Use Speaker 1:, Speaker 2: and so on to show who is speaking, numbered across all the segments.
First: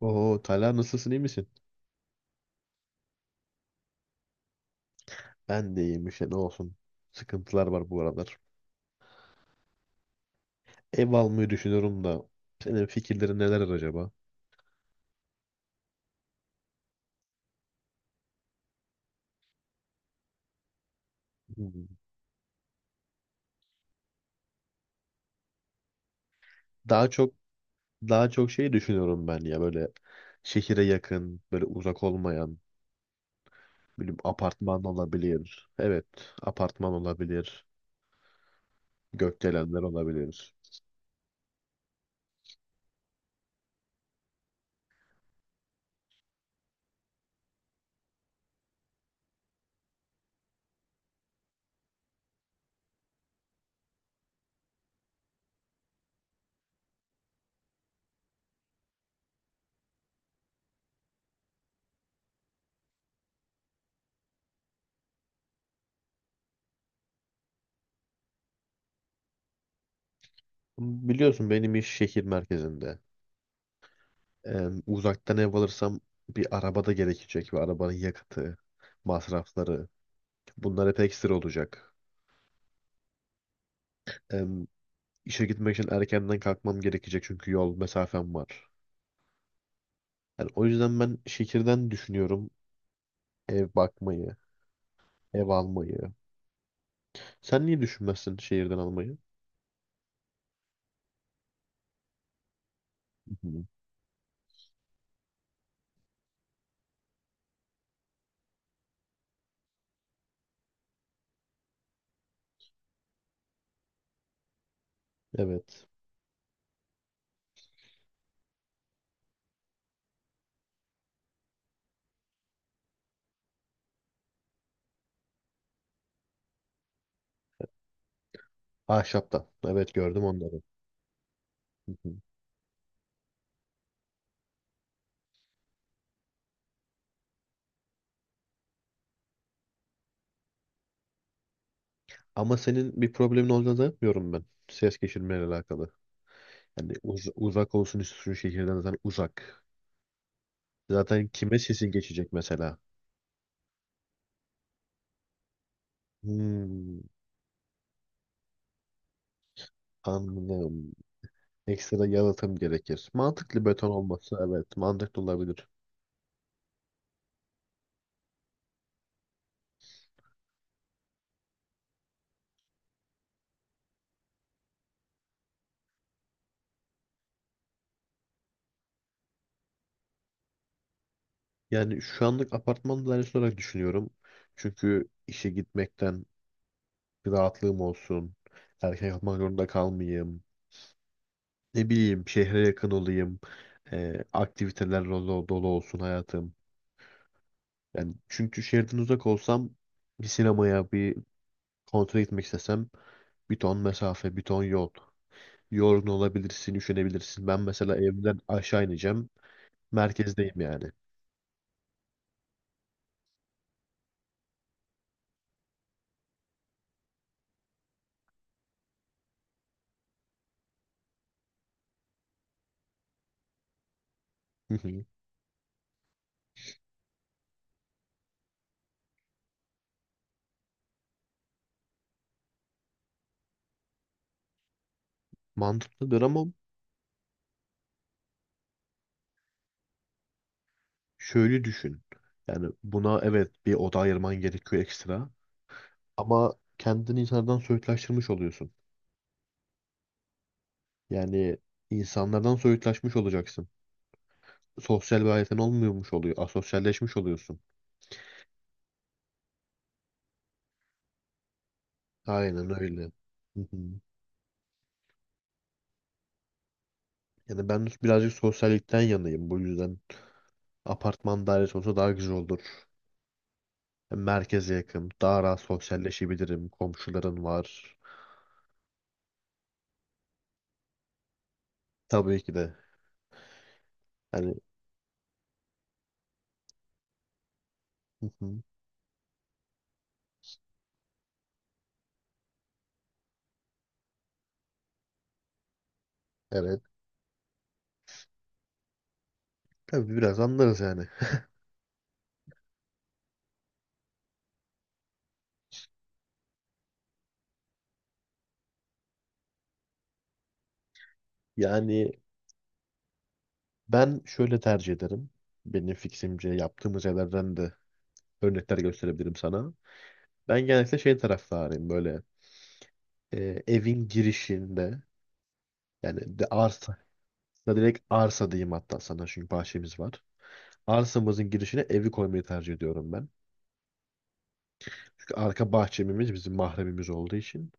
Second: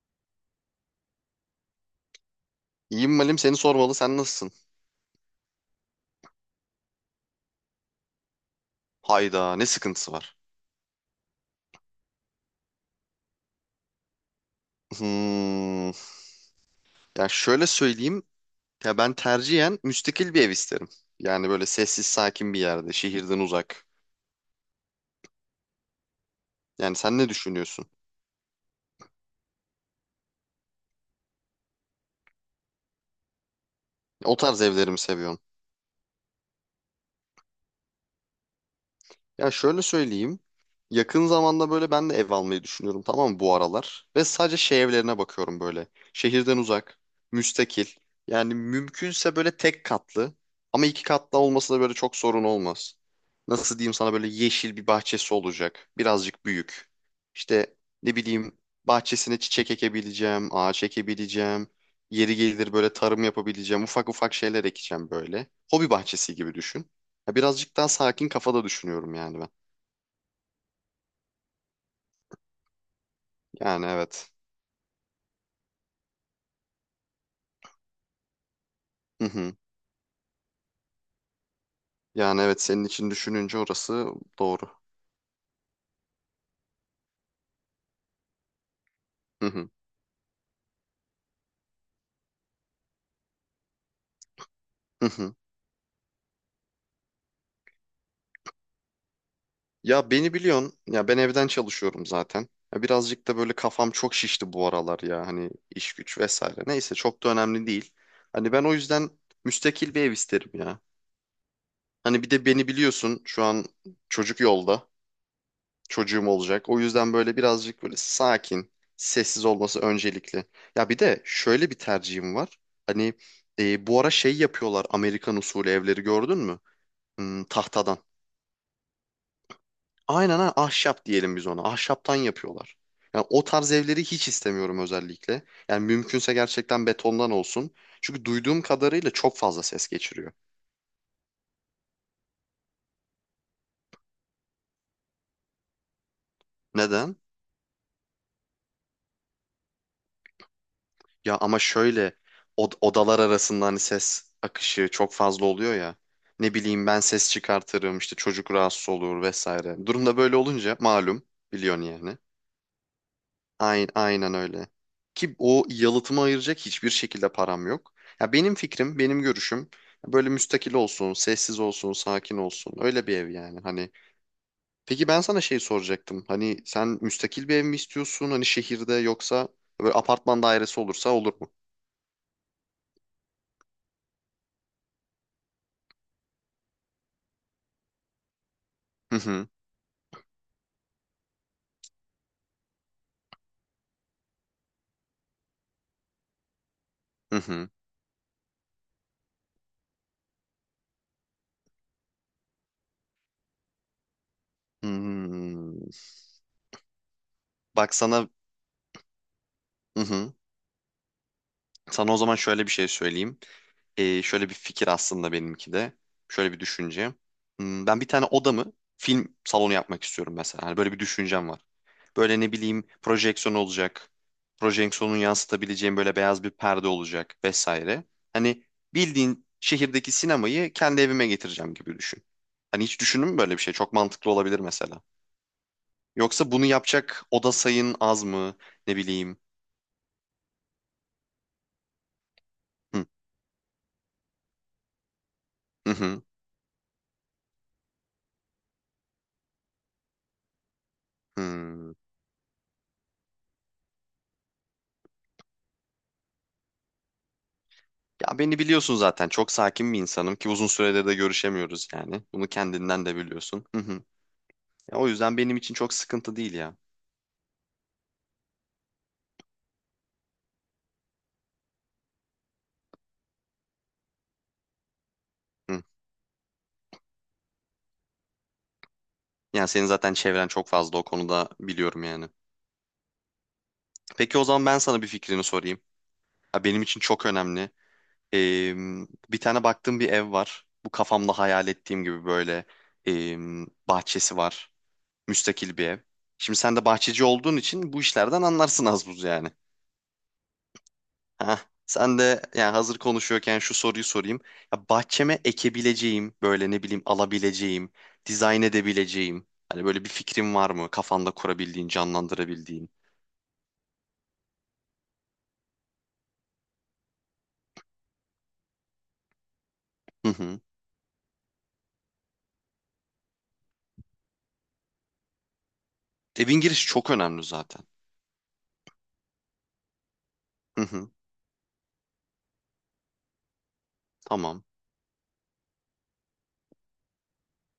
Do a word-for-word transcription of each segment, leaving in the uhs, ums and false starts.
Speaker 1: Oo Talha, nasılsın, iyi misin?
Speaker 2: İyiyim Malim, seni sormalı, sen nasılsın?
Speaker 1: Ben de iyiyim işte, ne olsun. Sıkıntılar var bu aralar.
Speaker 2: Hayda, ne sıkıntısı var?
Speaker 1: Ev almayı düşünüyorum da senin fikirlerin neler acaba?
Speaker 2: Hmm. Ya şöyle söyleyeyim. Ya ben tercihen müstakil bir ev isterim. Yani böyle
Speaker 1: Hmm.
Speaker 2: sessiz sakin bir yerde, şehirden uzak. Yani
Speaker 1: Daha
Speaker 2: sen ne
Speaker 1: çok
Speaker 2: düşünüyorsun?
Speaker 1: daha çok şey düşünüyorum ben, ya böyle şehire yakın, böyle uzak olmayan, böyle
Speaker 2: O tarz
Speaker 1: apartman
Speaker 2: evleri mi seviyorsun?
Speaker 1: olabilir. Evet, apartman olabilir.
Speaker 2: Ya
Speaker 1: Gökdelenler
Speaker 2: şöyle söyleyeyim.
Speaker 1: olabilir.
Speaker 2: Yakın zamanda böyle ben de ev almayı düşünüyorum, tamam mı, bu aralar. Ve sadece şey evlerine bakıyorum böyle. Şehirden uzak, müstakil. Yani mümkünse böyle tek katlı. Ama iki katlı olması da böyle çok sorun olmaz. Nasıl diyeyim sana, böyle yeşil bir bahçesi olacak. Birazcık büyük. İşte ne bileyim, bahçesine çiçek ekebileceğim, ağaç ekebileceğim. Yeri gelir böyle tarım yapabileceğim. Ufak ufak şeyler ekeceğim böyle. Hobi bahçesi gibi düşün. Ya birazcık daha sakin kafada düşünüyorum yani ben.
Speaker 1: Biliyorsun benim iş şehir merkezinde.
Speaker 2: Yani evet.
Speaker 1: Ee, Uzaktan ev alırsam bir araba da gerekecek ve arabanın yakıtı,
Speaker 2: Hı hı.
Speaker 1: masrafları, bunlar hep ekstra olacak.
Speaker 2: Yani evet, senin için düşününce orası
Speaker 1: em,
Speaker 2: doğru.
Speaker 1: işe gitmek için erkenden kalkmam gerekecek çünkü yol mesafem var.
Speaker 2: Hı hı.
Speaker 1: Yani o yüzden ben şehirden düşünüyorum ev bakmayı,
Speaker 2: Hı hı.
Speaker 1: ev almayı. Sen niye düşünmezsin şehirden almayı?
Speaker 2: Ya beni biliyorsun. Ya ben evden çalışıyorum zaten. Ya birazcık da
Speaker 1: Hı
Speaker 2: böyle
Speaker 1: hı.
Speaker 2: kafam çok şişti bu aralar ya. Hani iş güç vesaire. Neyse, çok da önemli değil. Hani ben o yüzden müstakil bir ev isterim ya. Hani bir de beni biliyorsun, şu an çocuk yolda.
Speaker 1: Evet.
Speaker 2: Çocuğum olacak. O yüzden böyle birazcık böyle sakin, sessiz olması öncelikli. Ya bir de şöyle bir tercihim var. Hani e, bu ara şey yapıyorlar, Amerikan usulü evleri gördün mü? Hmm, tahtadan.
Speaker 1: Ahşaptan. Evet, gördüm
Speaker 2: Aynen, ha
Speaker 1: onları.
Speaker 2: ahşap diyelim biz ona.
Speaker 1: Hı
Speaker 2: Ahşaptan
Speaker 1: hı.
Speaker 2: yapıyorlar. Yani o tarz evleri hiç istemiyorum özellikle. Yani mümkünse gerçekten betondan olsun. Çünkü duyduğum kadarıyla çok fazla ses geçiriyor.
Speaker 1: Ama senin bir problemin olacağını zannetmiyorum ben, ses geçirmeyle alakalı. Yani
Speaker 2: Neden?
Speaker 1: uz- uzak olsun istiyorsun, şehirden zaten uzak. Zaten
Speaker 2: Ya
Speaker 1: kime
Speaker 2: ama
Speaker 1: sesin
Speaker 2: şöyle,
Speaker 1: geçecek
Speaker 2: od-
Speaker 1: mesela?
Speaker 2: odalar arasında hani ses akışı çok fazla oluyor ya. Ne bileyim,
Speaker 1: Hmm,
Speaker 2: ben ses çıkartırım işte, çocuk rahatsız olur vesaire. Durumda böyle olunca
Speaker 1: anladım.
Speaker 2: malum biliyorsun
Speaker 1: Ekstra
Speaker 2: yani.
Speaker 1: yalıtım gerekir. Mantıklı,
Speaker 2: Aynen,
Speaker 1: beton
Speaker 2: aynen
Speaker 1: olması
Speaker 2: öyle.
Speaker 1: evet mantıklı
Speaker 2: Ki o
Speaker 1: olabilir.
Speaker 2: yalıtımı ayıracak hiçbir şekilde param yok. Ya benim fikrim, benim görüşüm böyle müstakil olsun, sessiz olsun, sakin olsun. Öyle bir ev yani hani. Peki ben sana şey soracaktım. Hani sen müstakil bir ev mi istiyorsun? Hani şehirde, yoksa böyle apartman dairesi olursa olur mu?
Speaker 1: Yani şu anlık apartman dairesi olarak düşünüyorum. Çünkü işe gitmekten bir rahatlığım olsun. Erken
Speaker 2: Hı
Speaker 1: yatmak
Speaker 2: hı.
Speaker 1: zorunda kalmayayım. Ne bileyim, şehre yakın olayım. Ee, aktiviteler dolu, dolu olsun hayatım.
Speaker 2: Hı hı.
Speaker 1: Yani çünkü şehirden uzak olsam, bir sinemaya, bir konsere gitmek istesem, bir ton mesafe, bir ton yol.
Speaker 2: Hmm.
Speaker 1: Yorgun olabilirsin, üşenebilirsin. Ben
Speaker 2: Bak
Speaker 1: mesela
Speaker 2: sana.
Speaker 1: evden aşağı ineceğim.
Speaker 2: Hı hı.
Speaker 1: Merkezdeyim yani.
Speaker 2: Sana o zaman şöyle bir şey söyleyeyim. Ee, şöyle bir fikir aslında benimki de. Şöyle bir düşünce. Hmm, ben bir tane odamı film salonu yapmak istiyorum mesela. Hani böyle bir düşüncem var. Böyle ne bileyim, projeksiyon olacak.
Speaker 1: Hı hı.
Speaker 2: Projeksiyonun yansıtabileceğim böyle beyaz bir perde olacak vesaire. Hani bildiğin şehirdeki sinemayı kendi evime getireceğim gibi düşün. Hani hiç düşündün mü böyle bir şey? Çok mantıklı olabilir mesela.
Speaker 1: Mantıklıdır ama
Speaker 2: Yoksa bunu yapacak oda sayın az mı? Ne bileyim.
Speaker 1: şöyle düşün. Yani
Speaker 2: Hı
Speaker 1: buna evet, bir oda ayırman gerekiyor ekstra.
Speaker 2: hı. Hı.
Speaker 1: Ama kendini insanlardan soyutlaştırmış oluyorsun. Yani
Speaker 2: Hmm.
Speaker 1: insanlardan soyutlaşmış olacaksın. Sosyal bir hayatın olmuyormuş oluyor. Asosyalleşmiş oluyorsun.
Speaker 2: Ya beni biliyorsun zaten. Çok sakin bir insanım, ki uzun süredir de görüşemiyoruz yani. Bunu
Speaker 1: Aynen
Speaker 2: kendinden
Speaker 1: öyle.
Speaker 2: de
Speaker 1: Hı
Speaker 2: biliyorsun.
Speaker 1: hı.
Speaker 2: Hı hı. Ya o yüzden benim için çok sıkıntı değil ya.
Speaker 1: Yani ben birazcık sosyallikten yanayım bu yüzden. Apartman dairesi olsa daha güzel olur. Merkeze yakın. Daha rahat
Speaker 2: Hı.
Speaker 1: sosyalleşebilirim. Komşuların var.
Speaker 2: Yani senin zaten çevren çok fazla o konuda, biliyorum yani.
Speaker 1: Tabii ki de.
Speaker 2: Peki o
Speaker 1: Yani
Speaker 2: zaman ben sana bir fikrini sorayım. Ya benim için çok önemli.
Speaker 1: hı hı.
Speaker 2: Ee, bir tane baktığım bir ev var. Bu kafamda hayal ettiğim gibi böyle ee, bahçesi var. Müstakil bir ev. Şimdi sen
Speaker 1: Evet.
Speaker 2: de bahçeci olduğun için bu işlerden anlarsın az buz yani.
Speaker 1: Tabii biraz anlarız yani.
Speaker 2: Heh, sen de yani hazır konuşuyorken şu soruyu sorayım. Ya bahçeme ekebileceğim, böyle ne bileyim alabileceğim, dizayn edebileceğim. Hani böyle bir fikrin var mı? Kafanda kurabildiğin,
Speaker 1: Yani
Speaker 2: canlandırabildiğin.
Speaker 1: ben şöyle tercih ederim. Benim fiksimce yaptığımız yerlerden de örnekler gösterebilirim sana.
Speaker 2: Hı hı.
Speaker 1: Ben genellikle şey taraftarıyım, böyle e, evin girişinde, yani de
Speaker 2: Evin girişi
Speaker 1: arsa,
Speaker 2: çok önemli
Speaker 1: da
Speaker 2: zaten.
Speaker 1: direkt arsa diyeyim hatta sana çünkü bahçemiz var.
Speaker 2: Hı hı.
Speaker 1: Arsamızın girişine evi koymayı tercih ediyorum ben.
Speaker 2: Tamam.
Speaker 1: Çünkü arka bahçemiz bizim mahremimiz olduğu için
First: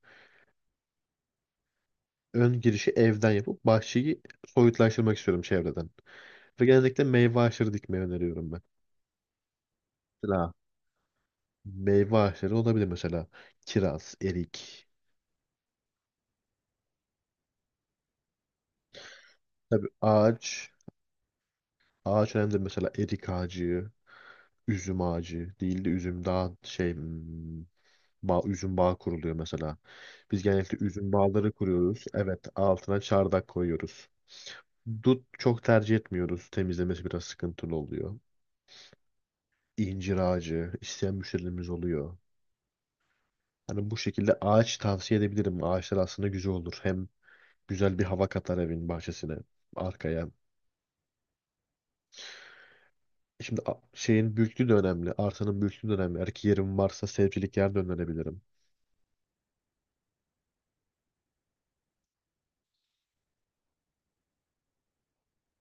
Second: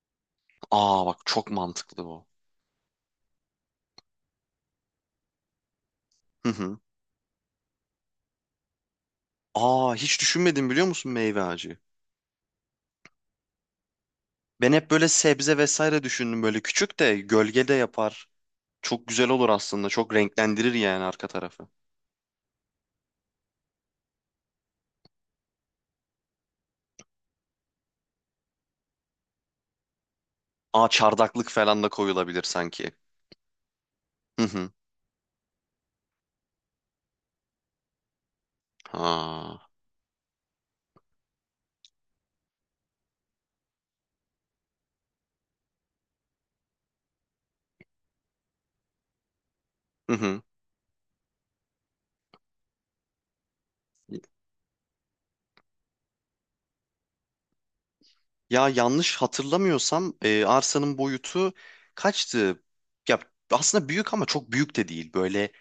Speaker 2: Aa bak, çok mantıklı bu.
Speaker 1: ön girişi evden yapıp bahçeyi soyutlaştırmak istiyorum çevreden.
Speaker 2: Hı
Speaker 1: Ve
Speaker 2: hı.
Speaker 1: genellikle meyve ağaçları dikmeyi öneriyorum ben.
Speaker 2: Aa, hiç
Speaker 1: Mesela
Speaker 2: düşünmedim biliyor musun, meyve ağacı?
Speaker 1: meyve ağaçları olabilir, mesela kiraz,
Speaker 2: Ben
Speaker 1: erik.
Speaker 2: hep böyle sebze vesaire düşündüm, böyle küçük de gölgede yapar. Çok güzel olur aslında.
Speaker 1: Tabii
Speaker 2: Çok
Speaker 1: ağaç,
Speaker 2: renklendirir yani arka tarafı.
Speaker 1: ağaç önemli. Mesela erik ağacı, üzüm ağacı değil de üzüm daha şey, hmm, bağ, üzüm bağı kuruluyor mesela. Biz genellikle
Speaker 2: Aa,
Speaker 1: üzüm
Speaker 2: çardaklık
Speaker 1: bağları
Speaker 2: falan da
Speaker 1: kuruyoruz.
Speaker 2: koyulabilir
Speaker 1: Evet,
Speaker 2: sanki.
Speaker 1: altına çardak koyuyoruz.
Speaker 2: Hı hı.
Speaker 1: Dut çok tercih etmiyoruz. Temizlemesi biraz sıkıntılı oluyor.
Speaker 2: Ha.
Speaker 1: İncir ağacı isteyen müşterilerimiz oluyor. Hani bu şekilde ağaç tavsiye edebilirim. Ağaçlar aslında güzel olur. Hem güzel bir hava katar evin bahçesine,
Speaker 2: Hı
Speaker 1: arkaya.
Speaker 2: hı.
Speaker 1: Şimdi a- şeyin büyüklüğü de önemli. Arsanın büyüklüğü de önemli. Eğer ki yerim varsa sevcilik yer dönebilirim.
Speaker 2: Ya yanlış hatırlamıyorsam e, arsanın boyutu kaçtı? Ya aslında büyük ama çok büyük de değil. Böyle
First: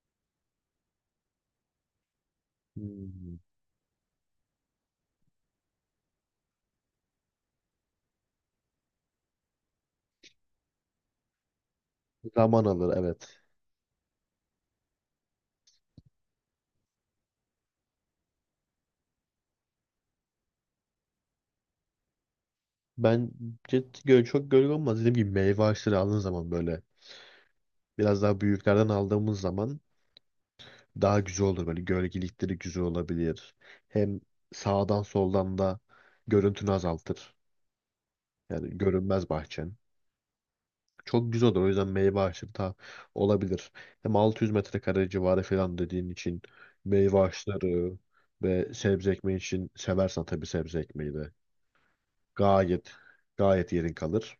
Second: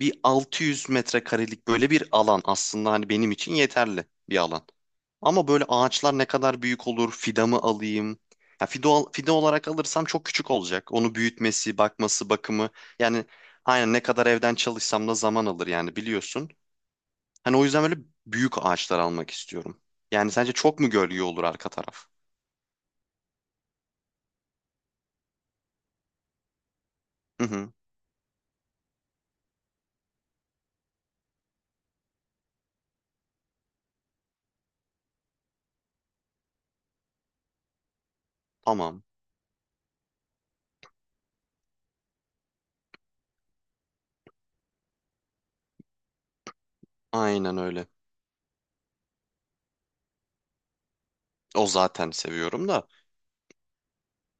Speaker 2: bir altı yüz metrekarelik böyle bir alan, aslında hani benim
Speaker 1: Hmm.
Speaker 2: için yeterli bir alan. Ama böyle ağaçlar ne kadar büyük olur? Fidanı alayım. Ya fido, al- fide olarak alırsam çok küçük olacak. Onu büyütmesi, bakması,
Speaker 1: Zaman
Speaker 2: bakımı.
Speaker 1: alır,
Speaker 2: Yani
Speaker 1: evet.
Speaker 2: aynen, ne kadar evden çalışsam da zaman alır yani biliyorsun. Hani o yüzden böyle büyük ağaçlar almak istiyorum. Yani sence çok mu gölge olur arka taraf?
Speaker 1: Bence göl çok gölge olmaz. Dediğim gibi meyve ağaçları aldığın zaman, böyle
Speaker 2: Hı hı,
Speaker 1: biraz daha büyüklerden aldığımız zaman daha güzel olur. Böyle gölgelikleri güzel olabilir. Hem sağdan soldan da görüntünü azaltır. Yani
Speaker 2: tamam.
Speaker 1: görünmez bahçen. Çok güzel olur. O yüzden meyve ağaçları da olabilir. Hem altı yüz metrekare civarı falan dediğin için meyve
Speaker 2: Aynen öyle.
Speaker 1: ağaçları ve sebze ekmeği için, seversen tabii sebze ekmeği de
Speaker 2: O zaten seviyorum da.
Speaker 1: gayet gayet yerin kalır.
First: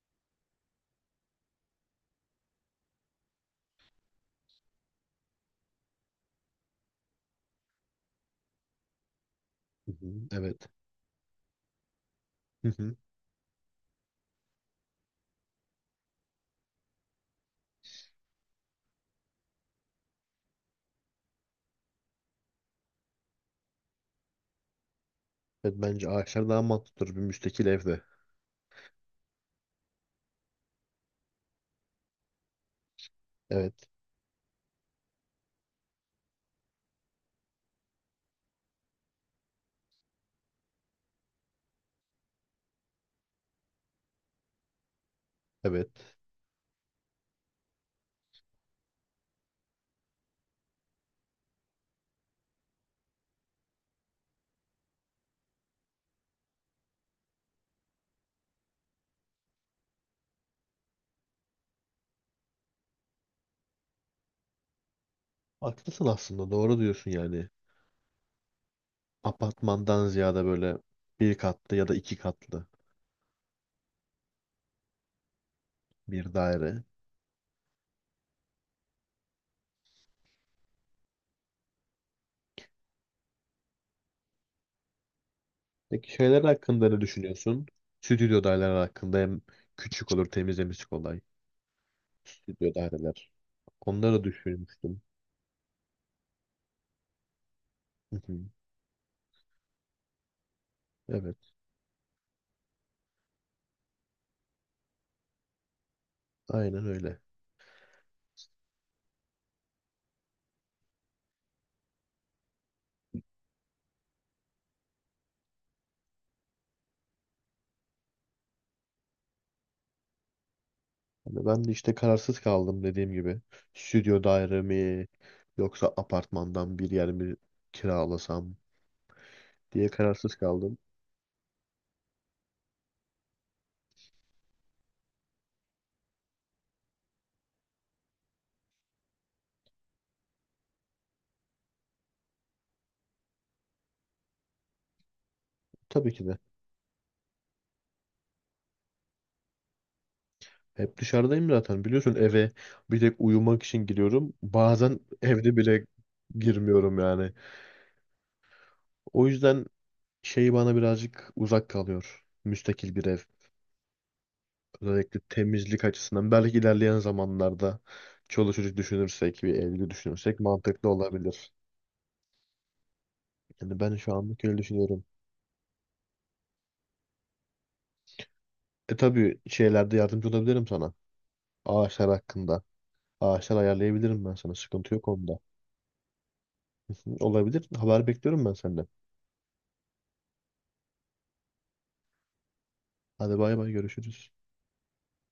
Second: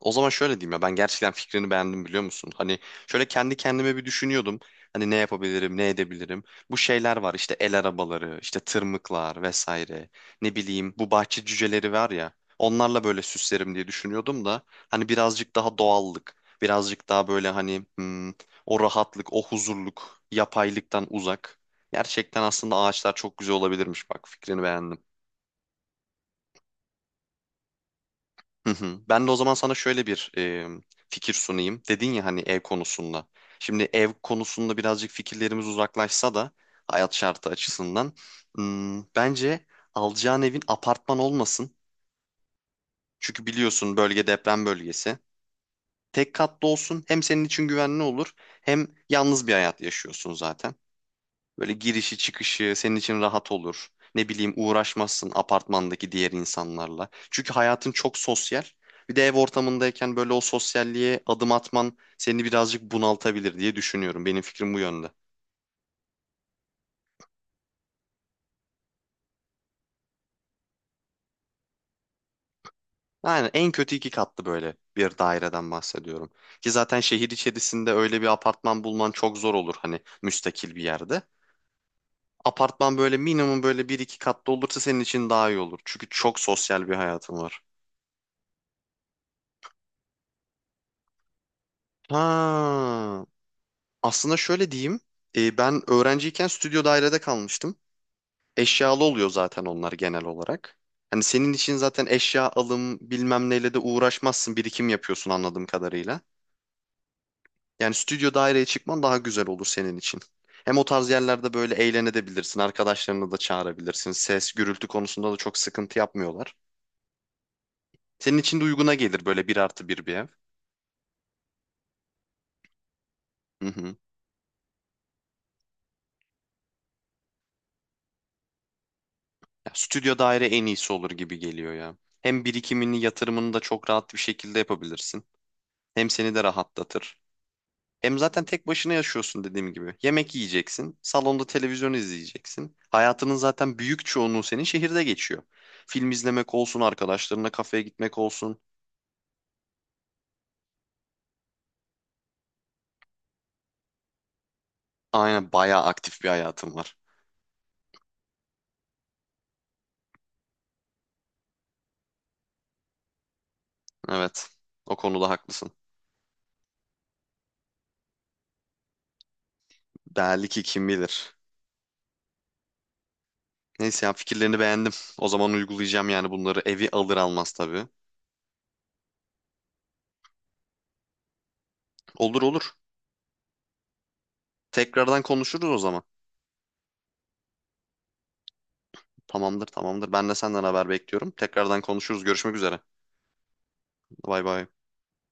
Speaker 2: O zaman şöyle diyeyim, ya ben gerçekten fikrini beğendim, biliyor musun? Hani şöyle kendi kendime bir düşünüyordum. Hani ne yapabilirim, ne edebilirim? Bu şeyler var işte, el arabaları, işte tırmıklar
Speaker 1: Hı hı,
Speaker 2: vesaire. Ne
Speaker 1: evet.
Speaker 2: bileyim, bu bahçe cüceleri var ya.
Speaker 1: Hı hı.
Speaker 2: Onlarla böyle süslerim diye düşünüyordum da hani birazcık daha doğallık, birazcık daha böyle hani, hmm, o rahatlık, o huzurluk, yapaylıktan uzak. Gerçekten aslında ağaçlar çok güzel olabilirmiş, bak fikrini beğendim.
Speaker 1: Evet, bence ağaçlar daha mantıklıdır bir müstakil evde.
Speaker 2: Hı hı. Ben de o zaman sana şöyle bir e, fikir sunayım. Dedin ya hani ev konusunda.
Speaker 1: Evet.
Speaker 2: Şimdi ev konusunda birazcık fikirlerimiz uzaklaşsa da, hayat şartı açısından, hmm, bence alacağın evin apartman olmasın. Çünkü biliyorsun, bölge deprem bölgesi.
Speaker 1: Evet.
Speaker 2: Tek katlı olsun, hem senin için güvenli olur, hem yalnız bir hayat yaşıyorsun zaten. Böyle girişi çıkışı senin için rahat olur. Ne bileyim, uğraşmazsın apartmandaki diğer insanlarla. Çünkü hayatın çok sosyal. Bir de ev ortamındayken böyle o sosyalliğe adım atman seni birazcık bunaltabilir diye düşünüyorum. Benim fikrim bu yönde.
Speaker 1: Haklısın aslında. Doğru diyorsun yani. Apartmandan ziyade böyle bir katlı ya da iki katlı
Speaker 2: Yani en kötü iki katlı, böyle bir daireden bahsediyorum.
Speaker 1: bir
Speaker 2: Ki
Speaker 1: daire.
Speaker 2: zaten şehir içerisinde öyle bir apartman bulman çok zor olur hani müstakil bir yerde. Apartman böyle minimum böyle bir iki katlı olursa senin için daha iyi olur. Çünkü
Speaker 1: Peki
Speaker 2: çok
Speaker 1: şeyler hakkında
Speaker 2: sosyal bir
Speaker 1: ne
Speaker 2: hayatın var.
Speaker 1: düşünüyorsun? Stüdyo daireler hakkında, hem küçük olur, temizlemesi kolay. Stüdyo
Speaker 2: Ha.
Speaker 1: daireler. Onları
Speaker 2: Aslında şöyle diyeyim.
Speaker 1: düşünmüştüm.
Speaker 2: E, ben öğrenciyken stüdyo dairede kalmıştım.
Speaker 1: Hı hı.
Speaker 2: Eşyalı oluyor zaten onlar genel olarak. Hani senin
Speaker 1: Evet,
Speaker 2: için zaten eşya alım bilmem neyle de uğraşmazsın. Birikim yapıyorsun anladığım kadarıyla.
Speaker 1: aynen öyle.
Speaker 2: Yani stüdyo daireye çıkman daha güzel olur senin için. Hem o tarz yerlerde böyle eğlenebilirsin. Arkadaşlarını da çağırabilirsin. Ses, gürültü konusunda da çok sıkıntı yapmıyorlar. Senin için de uyguna gelir böyle bir artı bir bir ev.
Speaker 1: Hani ben de işte kararsız kaldım dediğim gibi.
Speaker 2: Hı hı.
Speaker 1: Stüdyo daire mi yoksa apartmandan bir yer mi kiralasam
Speaker 2: Ya,
Speaker 1: diye
Speaker 2: stüdyo
Speaker 1: kararsız
Speaker 2: daire en
Speaker 1: kaldım.
Speaker 2: iyisi olur gibi geliyor ya. Hem birikimini, yatırımını da çok rahat bir şekilde yapabilirsin. Hem seni de rahatlatır. Hem zaten tek başına yaşıyorsun dediğim gibi. Yemek yiyeceksin, salonda televizyon izleyeceksin. Hayatının zaten büyük çoğunluğu senin şehirde geçiyor. Film
Speaker 1: Tabii ki de.
Speaker 2: izlemek olsun, arkadaşlarına kafeye gitmek olsun.
Speaker 1: Hep dışarıdayım zaten, biliyorsun eve bir tek uyumak için giriyorum. Bazen
Speaker 2: Aynen,
Speaker 1: evde
Speaker 2: bayağı
Speaker 1: bile
Speaker 2: aktif bir hayatım var.
Speaker 1: girmiyorum yani. O yüzden şeyi bana birazcık uzak kalıyor, müstakil bir ev.
Speaker 2: Evet, o
Speaker 1: Özellikle
Speaker 2: konuda haklısın.
Speaker 1: temizlik açısından. Belki ilerleyen zamanlarda çoluk çocuk düşünürsek, bir evli düşünürsek
Speaker 2: Belki
Speaker 1: mantıklı
Speaker 2: kim bilir.
Speaker 1: olabilir. Yani ben
Speaker 2: Neyse, ya
Speaker 1: şu anlık öyle
Speaker 2: fikirlerini beğendim.
Speaker 1: düşünüyorum.
Speaker 2: O zaman uygulayacağım yani bunları evi alır almaz tabii.
Speaker 1: E tabii şeylerde yardımcı olabilirim sana. Ağaçlar
Speaker 2: Olur
Speaker 1: hakkında.
Speaker 2: olur.
Speaker 1: Ağaçlar ayarlayabilirim ben sana. Sıkıntı yok
Speaker 2: Tekrardan
Speaker 1: onda.
Speaker 2: konuşuruz o zaman.
Speaker 1: Olabilir. Haber bekliyorum ben senden.
Speaker 2: Tamamdır tamamdır. Ben de senden haber bekliyorum. Tekrardan konuşuruz. Görüşmek üzere.
Speaker 1: Hadi bay bay, görüşürüz.
Speaker 2: Bay bay.